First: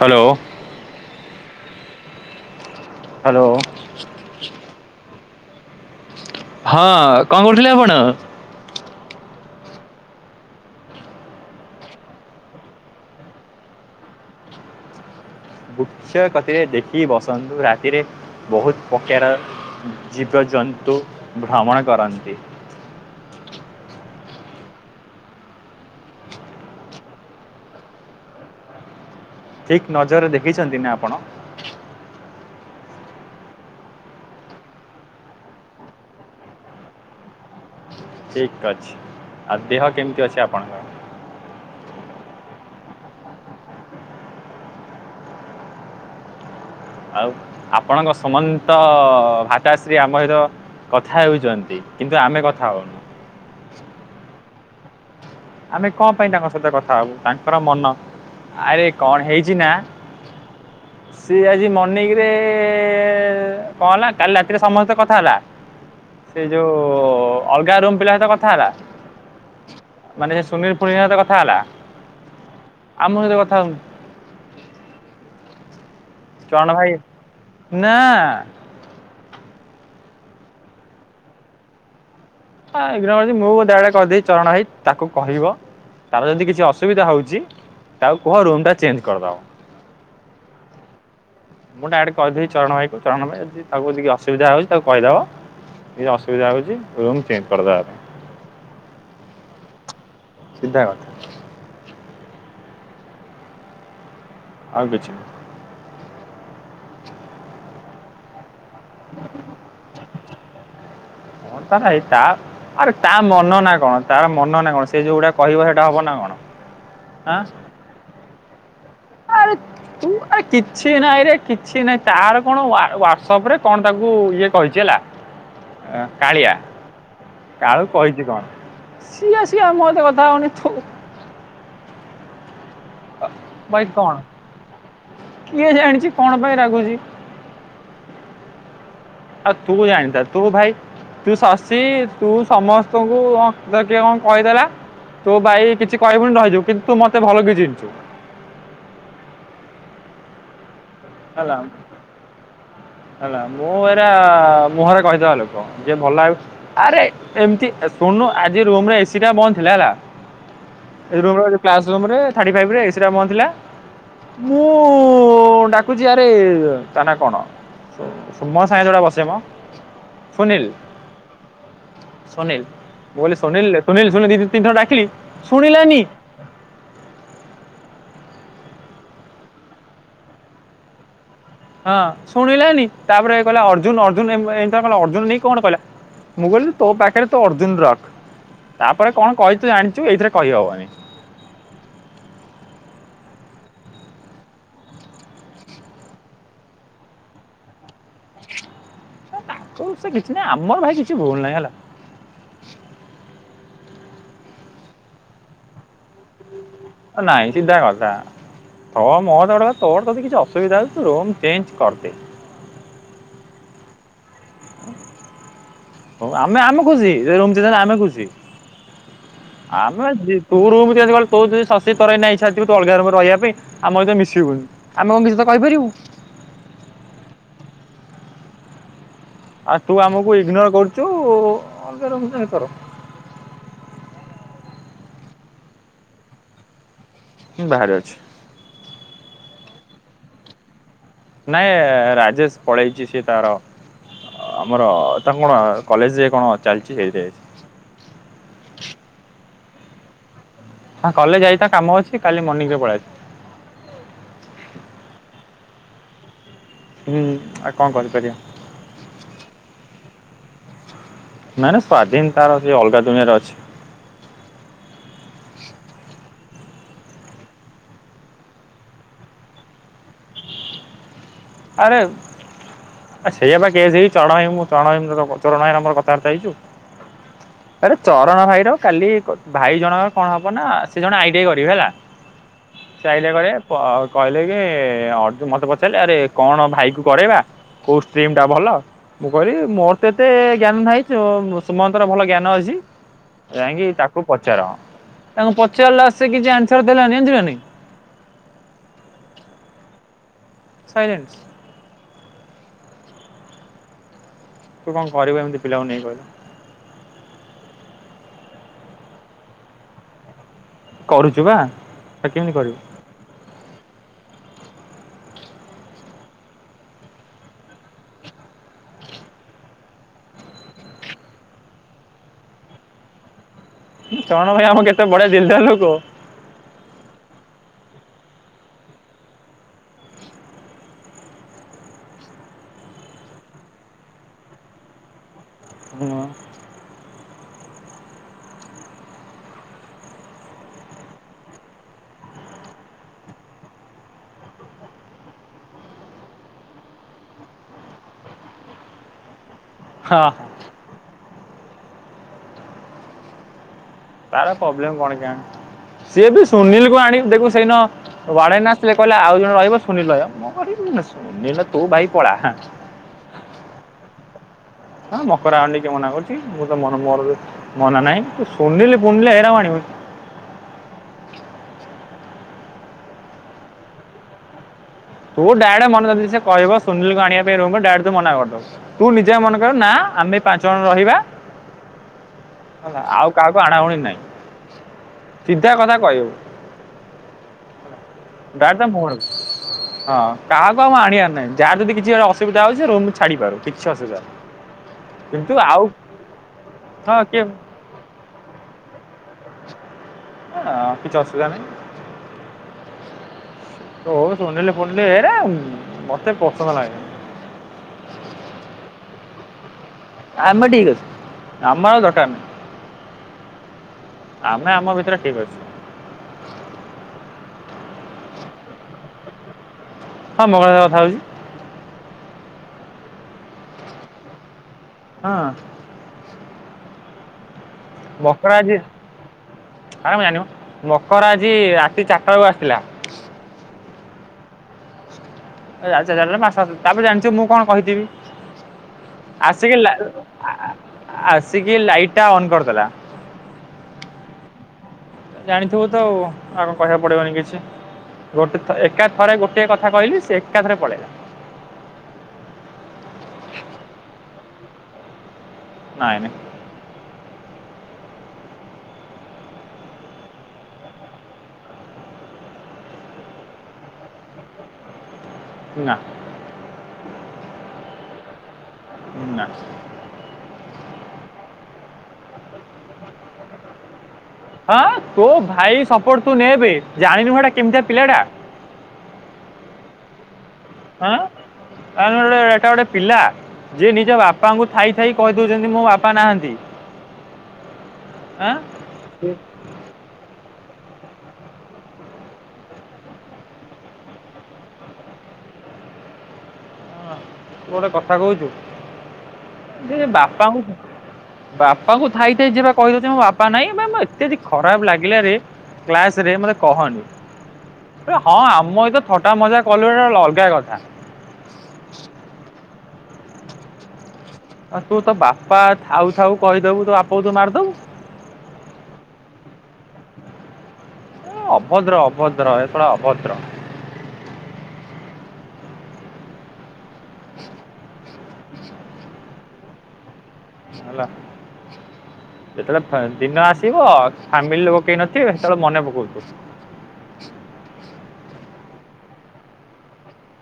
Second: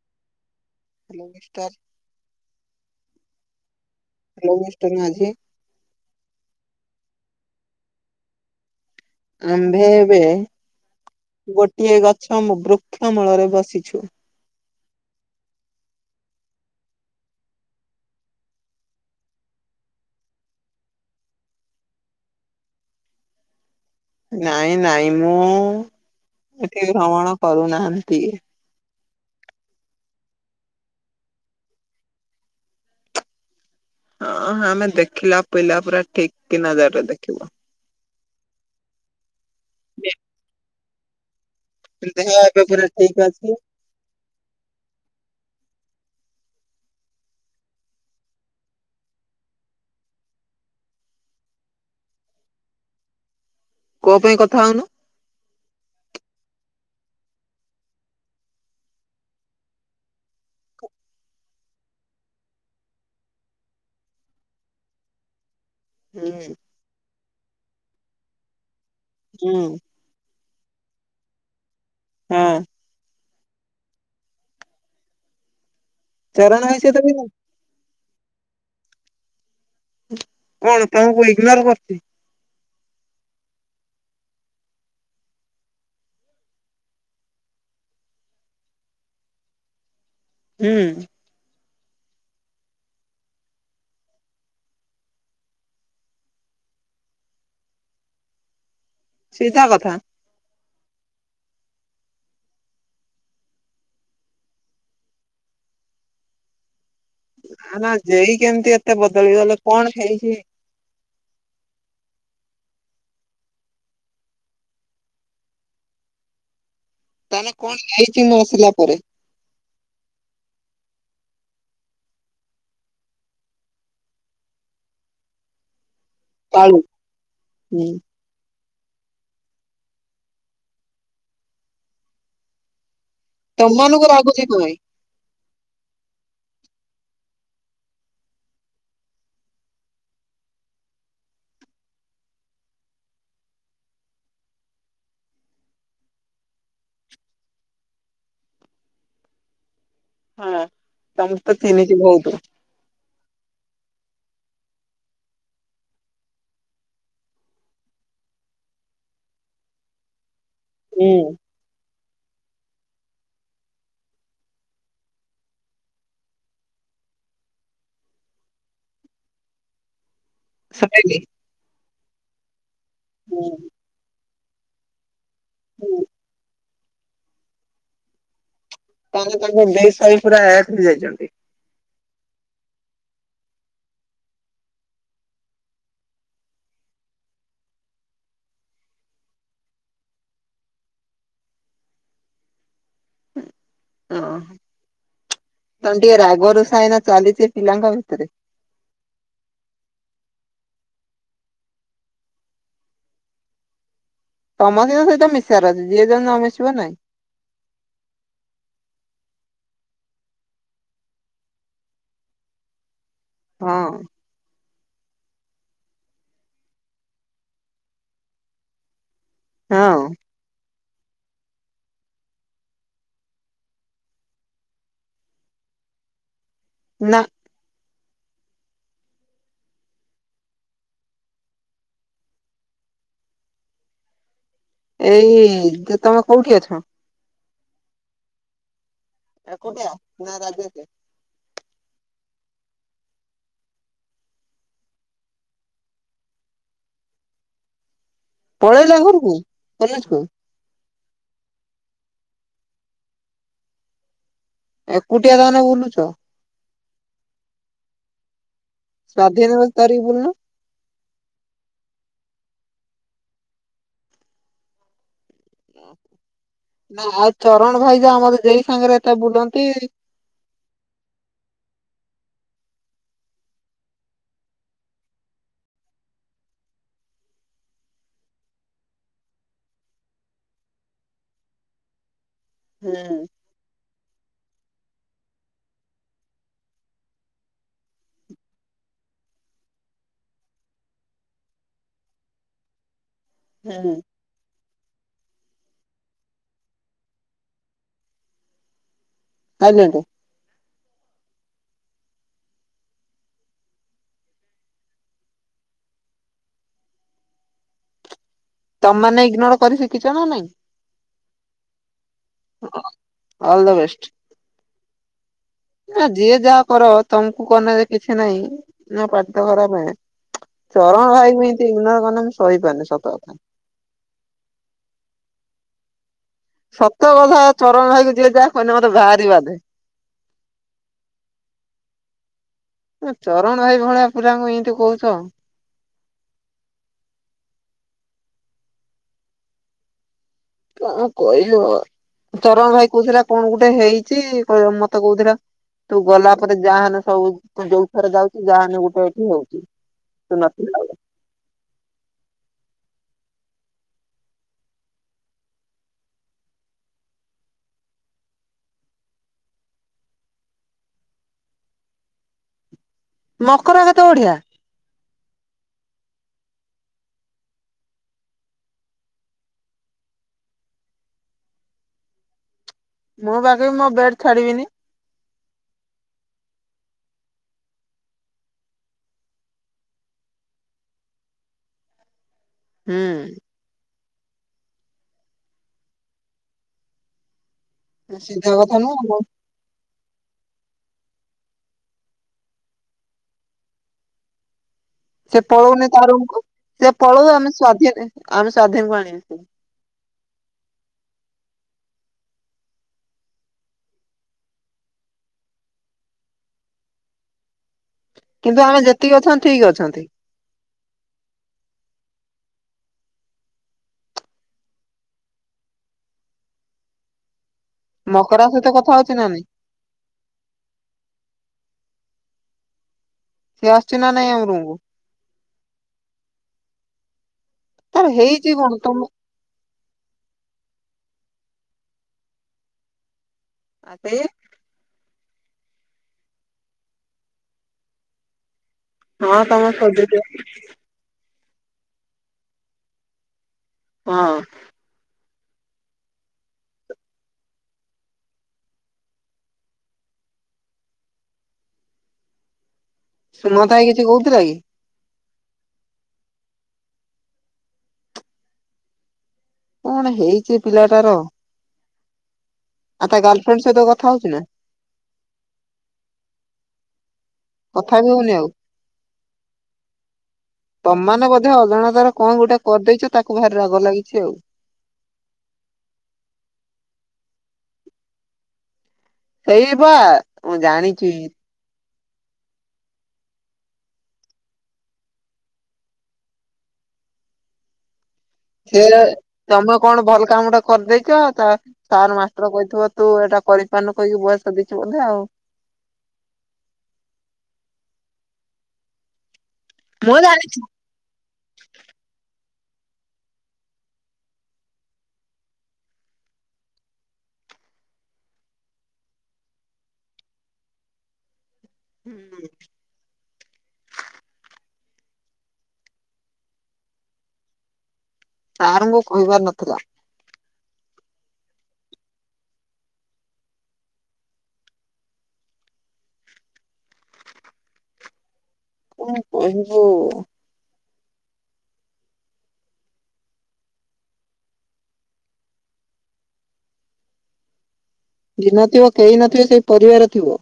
Hello. Hello mister. Hello. Hello mister Majhi. ହଁ କଣ କରୁଥିଲେ ଆପଣ? ଆମ୍ଭେ ଏବେ ଗୋଟିଏ ଗଛ ମୁ ବୃକ୍ଷ ମୂଳରେ ବସିଛୁ। ବୃକ୍ଷ କତିରେ ଦେଖିକି ବସନ୍ତୁ ରାତିରେ ବୋହୁତ ପକେର ଜୀବଜନ୍ତୁ ଭ୍ରମଣ କରନ୍ତି। ନାଇଁ ନାଇଁ ମୁଁ ଏଠି ଭ୍ରମଣ କରୁନାହାନ୍ତି। ଠିକ୍ ନଜରରେ ଦେଖିଛନ୍ତି ନା ଆପଣ? ହଁ ଆମେ ଦେଖିଲା ପିଲା ପୁରା ଠିକ୍ କି ନଜରରେ ଦେଖିବୁ। ଠିକ୍ ଅଛି। ଆଉ ଦେହ କେମିତି ଅଛି ଆପଣଙ୍କର? ଦେହ ଏବେ ପୁରା ଠିକ୍ ଅଛି। ଆଉ ଆପଣଙ୍କ ସୁମନ୍ତ ଭାତାଶ୍ରୀ ଆମର କଥା ହେଉଚନ୍ତି କିନ୍ତୁ ଆମେ କଥା ହୋଉନୁ। କଁ ପାଇଁ କଥା ହୋଉନ? ଆମେ କଣ ପାଇଁ ତାଙ୍କ ସହିତ କଥା ହବୁ ତାଙ୍କର ମନ। ଆରେ କଣ ହେଇଛି ନା [inaudible] ସିଏ ଆଜି ମର୍ଣିିଂ ରେ କଣ ହେଲା କାଲି ରାତିରେ ସମସ୍ତେ କଥା ହେଲା। ହୁଁ ସେ ଯୋଉ ଅଲଗା ରୁମ୍ ପିଲା ସହିତ କଥା ହେଲା। ହୁଁ। ମାନେ ସେ ସୁନୀଲ [unintelligible] ସହିତ କଥା ହେଲା ହଁ ଆମ ସହିତ କଥା ହଉନି। ଚରଣ ଭାଇ ହେଇସହିତ ବି ନା। କଣ ତମକୁ ଇଗ୍ନୋର କରୁଚି? ହା ଇଗ୍ନୋର ମାରୁଚି ମୁଁ ଡାଇରେକ୍ଟ କହିଦେଇଚି ଚରଣ ହେଇ ତାକୁ କହିବ ତାର ଯଦି କିଛି ଅସୁବିଧା ହଉଚି ତାକୁ କୁହ ରୁମ୍ ଟା ଚେଞ୍ଜ କରିଦବ। ହୁଁ। ମୁଁ ଡାଇରେକ୍ଟ କହିଦେଇଚି ଚରଣ ଭାଇକୁ ଚରଣ ଭାଇ ଯଦି ତାକୁ ଟିକେ ଅସୁବିଧା ହଉଛି ତାକୁ କହିଦବ ଯଦି ଅସୁବିଧା ହଉଚି ରୁମ ଚେଞ୍ଜ କରିଦେବା। ସିଧା କଥା। ସିଧା କଥା। ଆଉ କିଛି ନା ନା ଜେଇ କେମିତି ଏତେ ବଦଳି ଗଲେ କଣ ହେଇଚି। କଣ ତାର ହେଇଚି ତା ଆରେ ତା ମନ ନା କଣ ତାର ମନ ନା କଣ ସେ ଯୋଉଟା କହିବ ସେଇଟା ହବ ନା କଣ। ଆଁ ତାହେଲେ କଣ ହେଇଚି ମୁଁ ଆସିଲା ପରେ। [unintelligible] ତୁ ଆରେ କିଛି ନାଇଁ ରେ କିଛି ନାଇଁ ତାର କଣ ୱାଟସପ ରେ କଣ ତାକୁ ଇଏ କହିଛି ହେଲା। କାଳିଆ କାଳୁ ହୁଁ। କାଳୁ କହିଛି କଣ। ସିଏ ସିଏ ମୋ ଠି କଥା ହଉନି। ତମ ମାନଙ୍କୁ ରାଗୁଚି କଣ ପାଇଁ? କେ ଜାଣି ସେ କଣ ପାଇଁ ରାଗୁଚି। ଆଉ ତୁ ଜାଣିଥା ତୁ ଭାଇ ତୁ ଶଶୀ ତୁ ସମସ୍ତଙ୍କୁ କିଏ କଣ କହିଦେଲା। ତୁ ଭାଇ କିଛି କହିବୁନି ରହିିଯିବୁ। କିନ୍ତୁ ମତେ ଭଲ କି ଚିହ୍ନିଚୁ। ହଁ ତମକୁ ହେଲା ତ ଚିହ୍ନିଚି ବହୁତ। ହେଲା ମୁଁ ଏରା ମୁହଁରେ କହିଦେବା ଲୋକ। ଯିଏ ଭଲ ଭାବୁଚି ଆରେ ଏମତି ଶୁଣୁନୁ ଆଜି ରୁମ୍ ରେ ଏସି ଟା ବନ୍ଦ ଥିଲା ହେଲା। ହୁଁ ରୁମ୍ ରେ କ୍ଲାସ୍ ରୁମ୍ ରେ ଥାର୍ଟୀ ଫାଇବ ରେ ଏସିଟା ବନ୍ଦଥିଲା। ମୁଁ ଡା କୁଚି ଆରେ ତାନା କଣ ସୁମ ସାଙ୍ଗ ରେ ବସେମ। ସୁନିଲ୍ ଶୁଣିଲି। ସୁନିଲ୍ ମୁଁ କହିଲି ହୁଁ ସୁନୀଲ୍ ସୁନିଲ୍ ସୁୁନିଲ୍ ଦି ତିନି ଥର ଡାକିଲି ଶୁଣିଲାନି। ତମେ ତାଙ୍କ [unintelligible] ପୁରା ଯାଇଛନ୍ତି। ହଁ ଶୁଣିଲାନି ତାପରେ କହିଲା ଅର୍ଜୁନ ଅର୍ଜନ ଏମତି [unintelligible] ଅର୍ଜୁନ ନେଇ କଣ କହିଲା। ମୁଁ କହିଲି ତୋ ପାଖରେ ତୋ ଅର୍ଜୁନ ରଖ। ତାପରେ କଣ କହିଚୁ ଜାଣିଚୁ ଏଇଥିରେ କହିହବନି। ଓ ତାହେଲେ ଟିକେ ରାଗ ରୁଷା ଏଇନା ଚାଲିଚି ପିଲାଙ୍କ ଭିତରେ। ତାକୁ ସେ କିଛି ନାହିଁ ଆମର ଭାଇ କିଛି ଭୁଲ ନାହିଁ ହେଲା। ସମସ୍ତିଙ୍କ ସହିତ ମିଶିବାର ଅଛି। ଯିଏ ଯଦି ନମିଶିବ ନାଇଁ। ନାଇଁ ସିଧା କଥା। ହଁ [unintelligible] ତୋର ଯଦି କିଛି ଅସୁବିଧା ହଉଚି ତୁ ରୁମ୍ ଚେଞ୍ଜ କରିଦେ। ହଁ। ଆମେ ଆମେ ଖୁସି [unintelligible] ଆମେ ଖୁସି। ହଁ ଆମେ ଜି ତୁ ରୁମ୍ ଚେଞ୍ଜ କଲୁ, ତୋର ଯଦି ଶଶୀ [unintelligible] ଅଲଗା ରୁମ୍ ରେ ରହିବା ପାଇଁ ଆମ ସହିତ ମିଶିବୁନି। ଆମେ କଣ କିଛି ତତେ କହିପାରିବୁ। ନା। ଆଉ ତୁ ଆମକୁ ଇଗ୍ନୋର କରୁଛୁ କର ଏଇ ତମେ କୋଉଠି ଅଛ? ବାହାରେ ଅଛି। ଏକୁଟିଆ ନାଁ ରାଜେଶେ ନାଇଁ ରାଜେଶ ପଳେଇଛି ସିଏ ତାର ଆମର ତାଙ୍କ କଣ କଲେଜରେ କଣ ଚାଲିଛି ସେଇଥିପାଇ ପଳେଇଲା ଘରକୁ କଲେଜେ କୁ ହଁ କଲେଜ ଯାଇ ତା କାମ ଅଛି କାଲି ମର୍ଣ୍ଣିଂରେ ପଳେଇଆସିବ। ଏକୁଟିଆ ତାହେଲେ ବୁଲୁଚ। ହୁ ଆଉ କଣ କରିପାରିବା। ସ୍ଵାଧୀନ ତାରିକ ବୁଲୁନ ନାଇଁ ନାଇଁ ସ୍ଵାଧୀନ୍ ତାର ସେ ଅଲଗା ଦୁନିଆ ରେ ଅଛି। ନା ଆଉ ଚରଣ ଭାଇ ଯା ଆମର ଯେଇ ସାଙ୍ଗରେ ତା ବୁଲନ୍ତି। ଆରୋଉ ସେଇଆ ବା କେସ ହେଇଚି ଚଣ ଭାଇ ମୁ ଚଣ ଭାଇ ମତେ କଣ କ ଚରଣ ଭାଇର ମୋର ଥାବାର୍ତ୍ତା ହେଇଚୁ ଆରେ ଚରଣ ଭାଇର କାଲି ଭାଇ ଜଣଙ୍କ କଣ ହବ ନା ସେ ଜଣେ ଆଇଟାଇ କରିବେ ହେଲା। ହୁଁ ସେ ଆଇଟିଆଇ କରିବେ କ କହିଲେ କି ଅର୍ଜୁ ମତେ ପଚାରିଲେ ଆରେ କଣ ଭାଇ କୁ କରେଇବା କୋଉ ଷ୍ଟିମ୍ ଟା ଭଲ ମୁଁ କହିଲି ମୋର ତ ଏତେ ଜ୍ଞାନ ନାହିଁ ସୁମନ୍ତ ର ଭଲ ଜ୍ଞାନ ଅଛି। ଯାଇଁକି ହୁଁ। ତାକୁ ପଚାର ତାଙ୍କୁ ପଚାରିଲା ସେ କିଛି ଆନ୍ସର ଦେଲାନି ଜାଣିିଚୁକି ନାଇଁ ସାଇଲେଣ୍ଟ ସାଇଲେଣ୍ଟସ ତୁ କଣ କରିବୁ ଏମତି ପିଲାଙ୍କୁ ନେଇ କହିଲୁ ତମମାନେ ଇଗ୍ନୋର କରି ଶିଖିଛ ନା ନାଇଁ କରୁଛୁ ପା ଅଲ୍ ଦ ବେଷ୍ଟ। [inaudible] ନା ଯିଏ ଯାହା କର ତମକୁ କନେ କିଛି ନାହିଁ ନା ପାଠପଢା ମେନ୍। ଚରଣ ଭାଇଙ୍କୁ ଏମିତି ଇନୋର କ ମୁଁ ସହିପାରୁନି ସତ କଥା। ଚରଣ ଭାଇ ଆମ କେତେ ବଢିଆ ଦିଲ୍ଦାର ଲୋକ। ସତ କଥା ଚରଣ ଭାଇକି ଯିଏ ଯାହା କହିଲେ ମତେ ଭାରି ବାଧେ। ଏ ଚରଣ ଭାଇ ଭଳିଆ ପିଲାଙ୍କୁ ଏମିତି କହୁଚ ହ କଣ କହିବ ଚରଣ ଭାଇ କହୁଥିଲା କଣ ଗୋଟେ ହେଇଛି କ ମତେ କହୁଥିଲା ତୁ ଗଲା ପରେ ଯାହାନଲେ ସବୁ ତୁ ଯୋଉଥରେ ଯାଉଛିୁ ଯାହାହାନଲେ ଗୋଟେ ଏଠି ହଉଚି। ହଁ ତୁ ନଥିଲା ବେଳେ ତାର ପ୍ରୋବ୍ଲେମ କଣ କେଆଣି ସିଏ ବି ସୁନୀଲକୁ ଆଣି ଦେଖୁ ସେଇନ ମୋ ବଣେଇ ନା ଆସିଥିଲେ କହିଲେ ଆଉ ଜଣେ ରହିବ ସୁନୀଲ ରହିବ ମୁଁ କରିବି ଶୁନିଲ ତୁ ଭାଇ ପଳା ହଁ ମକର ଭାଇ ତ ବଢିଆ। ହଁ ମକରା ଆଣୁଣି କିଏ ମନା କରୁଚି କି ମୁଁ ତ ମୋର ମୋର ମନା ନାହିଁ ତୁ ସୁନୀଲ ପୁନିଲ ହେରାଙ୍କୁ ଆଣିବୁନି ମୁଁ ପା କହିବି ମୋ ବେଟ ଛାଡିବିନି। ତୁ ଡାଇରେଡେ ମନେ ଯଦି ସେ କହିବ ସୁନିଲ କୁ ଆଣିବା ପାଇଁ ରୁମରେ ଡାଇରେକ୍ଟ ତୁ ମନା କରିଦବୁ। ତୁ ନିଜେ ପା ମନା କର ନା ଆମେ ପାଞ୍ଚ ଜଣ ରହିବା। ହେଲା ହୁଁ। ଆଉ କାହାକୁ ଆଣାଉଣି ନାହିଁ ସିଧା କଥା କହିବୁ। ସିଧା କଥା ଡାଇରେକ୍ଟ ତା ନୁହଁ ମୁହଁରେ ଆଉ ହଁ କାହାକୁ ଆଉ ଆଣିବାର ନାହିଁ ଯାହା ଯଦି କିଛିଟେ ଅସୁବିଧା ହଉଛି ସେ ରୁମ ଛାଡିପାରୁ କିଛି ଅସୁବିଧା ନାଇଁ। [inaudible] ସେ ପଳଉନି ତା ରୁମକୁ ସେ ହଁ ପଳଉ କିଏ ଆମୋ ସ୍ଵାଧୀନ ଆମେ ସ୍ଵାଧିନ କୁ ଆଣିବା। ଆଣ କିଛି ଅସୁବିଧା ନାହିଁ। କୋଉ ସୁନୀଲ ଫୁନିଲ ଏରା ମତେ ପସନ୍ଦ ଲାଗେନି। କିନ୍ତୁ ଆମେ ଯେତିକି ଅଛନ୍ତି ଠିକ୍ ଅଛନ୍ତି। ଆମେ ଠିକ୍ ଅଛି ଆମର ଆଉ ଦରକାର ନାହିଁ। ଆମେ ଆମ ଭିତରେ ଠିକ୍ ଅଛୁ। ମକରା ସହିତ କଥା ଅଉଛି ନା ନାହିଁ ହଁ ମକରା କଥା ହେଉଛି। ସିଏ ଆସୁଛି ନା ନାଇଁ ଆମ ରୁମ୍ କୁ ହଁ। ତାର ହେଇଛି ମକରା କଣ ଆଜି ତମ ନା ମୁଁ ଜାଣିନି ମ ମକରା ଆଜି ରାତି ଚାରିଟା ବେଳକୁ ଆସିଥିଲା। ଆ [unintelligible] ସେଇ [unintelligible] ଏ ଆା ମାସ ଆ [unintelligible] ତାପରେ ଜାଣିଛୁ ମୁଁ କଣ କହିଥିବି ହଁ ତମ ଆସିକି ଲା ସୋଦିକି ଆସିକି ଲାଇଟ୍ ଟା ଅନ୍ କରିଦେଲା ହଁ। ଜାଣିଥିବୁ ତ ଆଉ ଆଗକୁ କହିବାକୁ ପଡିବନି କିଛି ଗୋଟେ ଥରେ ଏକା ଥରେ ଗୋଟଏ କଥା କହିଲି ସେ ଏକା ଥରେ ପଳେଇଲା ସୁନାଥ ଭାଇ କିଛି କହୁଥିଲା କି? ନାହିଁ ନାହିଁ। କଣ ହେଇଛି ପିଲାଟାର? ଆଉ ତା ଗାଲଫ୍ରେଣ୍ଡ୍ ସହିତ କଥା ହଉଛି ନା? ନା। କଥା ବିି ହଉନି ଆଉ? ନା। ତମ୍ ମାନେ ବୋଧେ ଅଜାଣତାରେ କଣ ଗୋଟେ କରିଦେଇଛ ତାକୁ ଭାରି ରାଗ ଲାଗିଛି ଆଉ ହଁ ତୋ ଭାଇ ସପୋର୍ଟ ତୁ ନେବେ ଜାଣିନୁ ସେଟା କେମିତିଆ ପିଲା ଟା ସେଇ ବା ମୁଁ ଜାଣିଛି। ଆଉ ନ ହେଲେ ଏଟା ଗୋଟେ ପିଲା ଯିଏ ନିଜ ବାପାଙ୍କୁ ଥାଇ ଥାଇ କହିଦଉଛନ୍ତି ମୋ ବାପା ନାହାନ୍ତି। ଆଁ। ସେ ହଁ ତୁ ତମେ କଣ ଭଲ କାମ ଟା କରିଦେଇଛ ତା ସାର୍ ମାଷ୍ଟର କହିଥିବ ତୁ ଏଇଟା କରିପାରୁନୁ କହିକି ବୟସ ଦେଇଛୁ ବୋଧେ ଆଉ। ତୁ ଗୋଟେ କଥା କହୁଛୁ [unintelligible] ମୁଁ ଜାଣିଛି। ବାପାଙ୍କୁ ବାପାଙ୍କୁ ଥାଇଥାଇ ଯିବା କହିଦଉଛି ମୋ ବାପା ନାଇଁ ଏ ଏତ୍ୟାଦି ଖରାପ ଲାଗିଲାରେ। କ୍ଲାସ ରେ ମତେ କହନି ହଁ ଆମ ସହିତ ଥଟା ମଜା କଲୁ ଏଟା ଗୋଟେ ଅଲଗା କଥା। ହୁଁ। ଆ ତୁ ତ ବାପା ଥାଉ ଥାଉ କହିଦବୁ ତୋ ବାପକୁ ତୁ ମାରିଦବୁ। ସାରଙ୍କୁ କହିବାର ନଥିଲା। ଅଭଦ୍ର ଅଭଦ୍ର ଏ! ! ! ! ! ! ! ! ! ! ଅଭଦ୍ର। କଣ କହିବୁ? ! ! ! ! ! ! ! ! ! ! ଯେତେବେଳେ ଦିନ ଆସିବ ଫ୍ୟାମିଲି ଲୋକ କେହି ନଥିବେ ସେତେବେଳେ ମନେ ପକଉଥିବୁ। ଦିନଥିବ କେହି ନଥିବେ ସେଇ ପରିବାର ଥିବ।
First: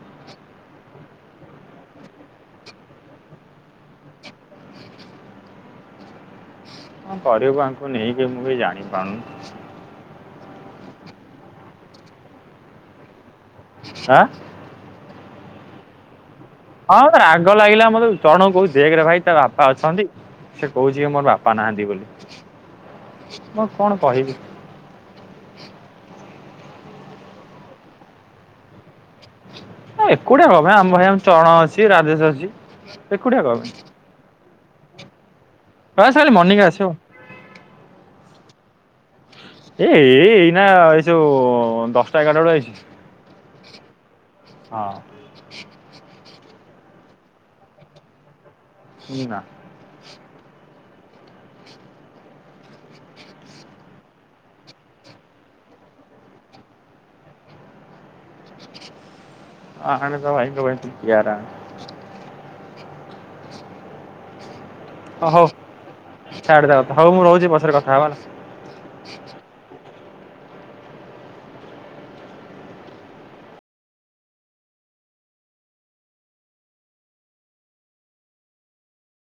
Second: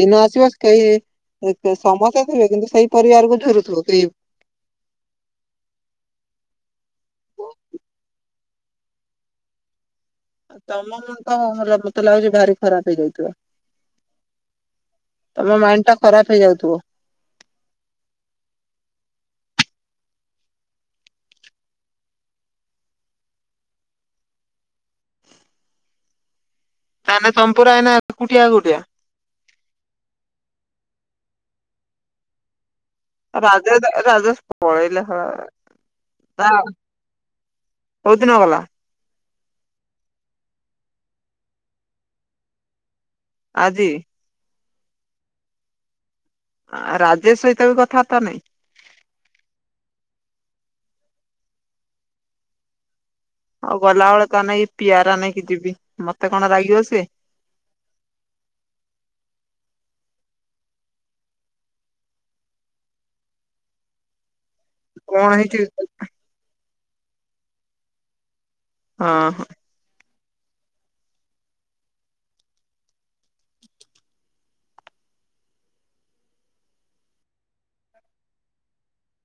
ଦିନ ଆସିବ କେହି ସମସ୍ତେ ଥିବେ କିନ୍ତୁ ସେଇ ପରିବାରକୁ ଝୁରୁଥିବୁ କେହି କଣ କରିବୁ ଆଙ୍କୁ ନେଇକି ମୁଁ କିଛି ଜାଣିପାରୁନି। ତମ ତ ମତେ ଲାଗୁଛି ଭାରି ଖରାପ ହେଇଯାଇଥିବ ଆଁ। ତମ ମାଇଣ୍ଡ ଟା ଖରାପ ହେଇଯାଉଥିବ ହଁ ରାଗ ଲାଗିଲା ମୋତେ ଜଣ କହୁଚି ଦେଖରେ ଭାଇ ତା ବାପା ଅଛନ୍ତି। ସେ କହୁଛି କି ମୋର ବାପା ନାହାନ୍ତି ବୋଲି ମୁଁ କଣ କହିବି? ତାହେନେ ତମେ ପୁରା ଏଇନା ଏକୁଟିଆ [unintelligible] ବୋଧେ। ଏକୁଟିଆ କଣ ଭାଇ ଆମ ଭାଇ ଆମ ଚରଣ ଅଛି ରାଜେଶ ଅଛି। ଏକୁଟିଆ କଣ ପାଇଁ ରାଜେଶ ରାଜେଶ ପଳେଇଲେ ହେ। ବାସ୍ ଖାଲି ମନିକା ଆସିବ କୋଉ ଦିନ ଗଲା? ଏ ଏଇ ଏଇନା ଏଯୋଉ ଦଶଟା ଏଗାରଟା ବେଳେ ଯାଇଚି। ଆଦି। ହଁ। ଆ ରାଜେଶ ସହିତ ବି କଥାବାର୍ତ୍ତା ନାହିଁ। ନା। ଆଉ ଗଲାବେଳେ ତା ନାଗି ପିଆରା ନେଇକି ଯିବି ମତେ କଣ ରାଗିବ ସିଏ। ଅ ହ ଆଣେ ତ ମାଇକ୍ ବଜୁଛି ଆରାମ ର କଣ ହେଇଛି? ଛାଡ଼େ ତା କଥା ହେଉ ମୁଁ ରହୁଛି ପଛରେ କଥା ହେବା। ହଁ ହ।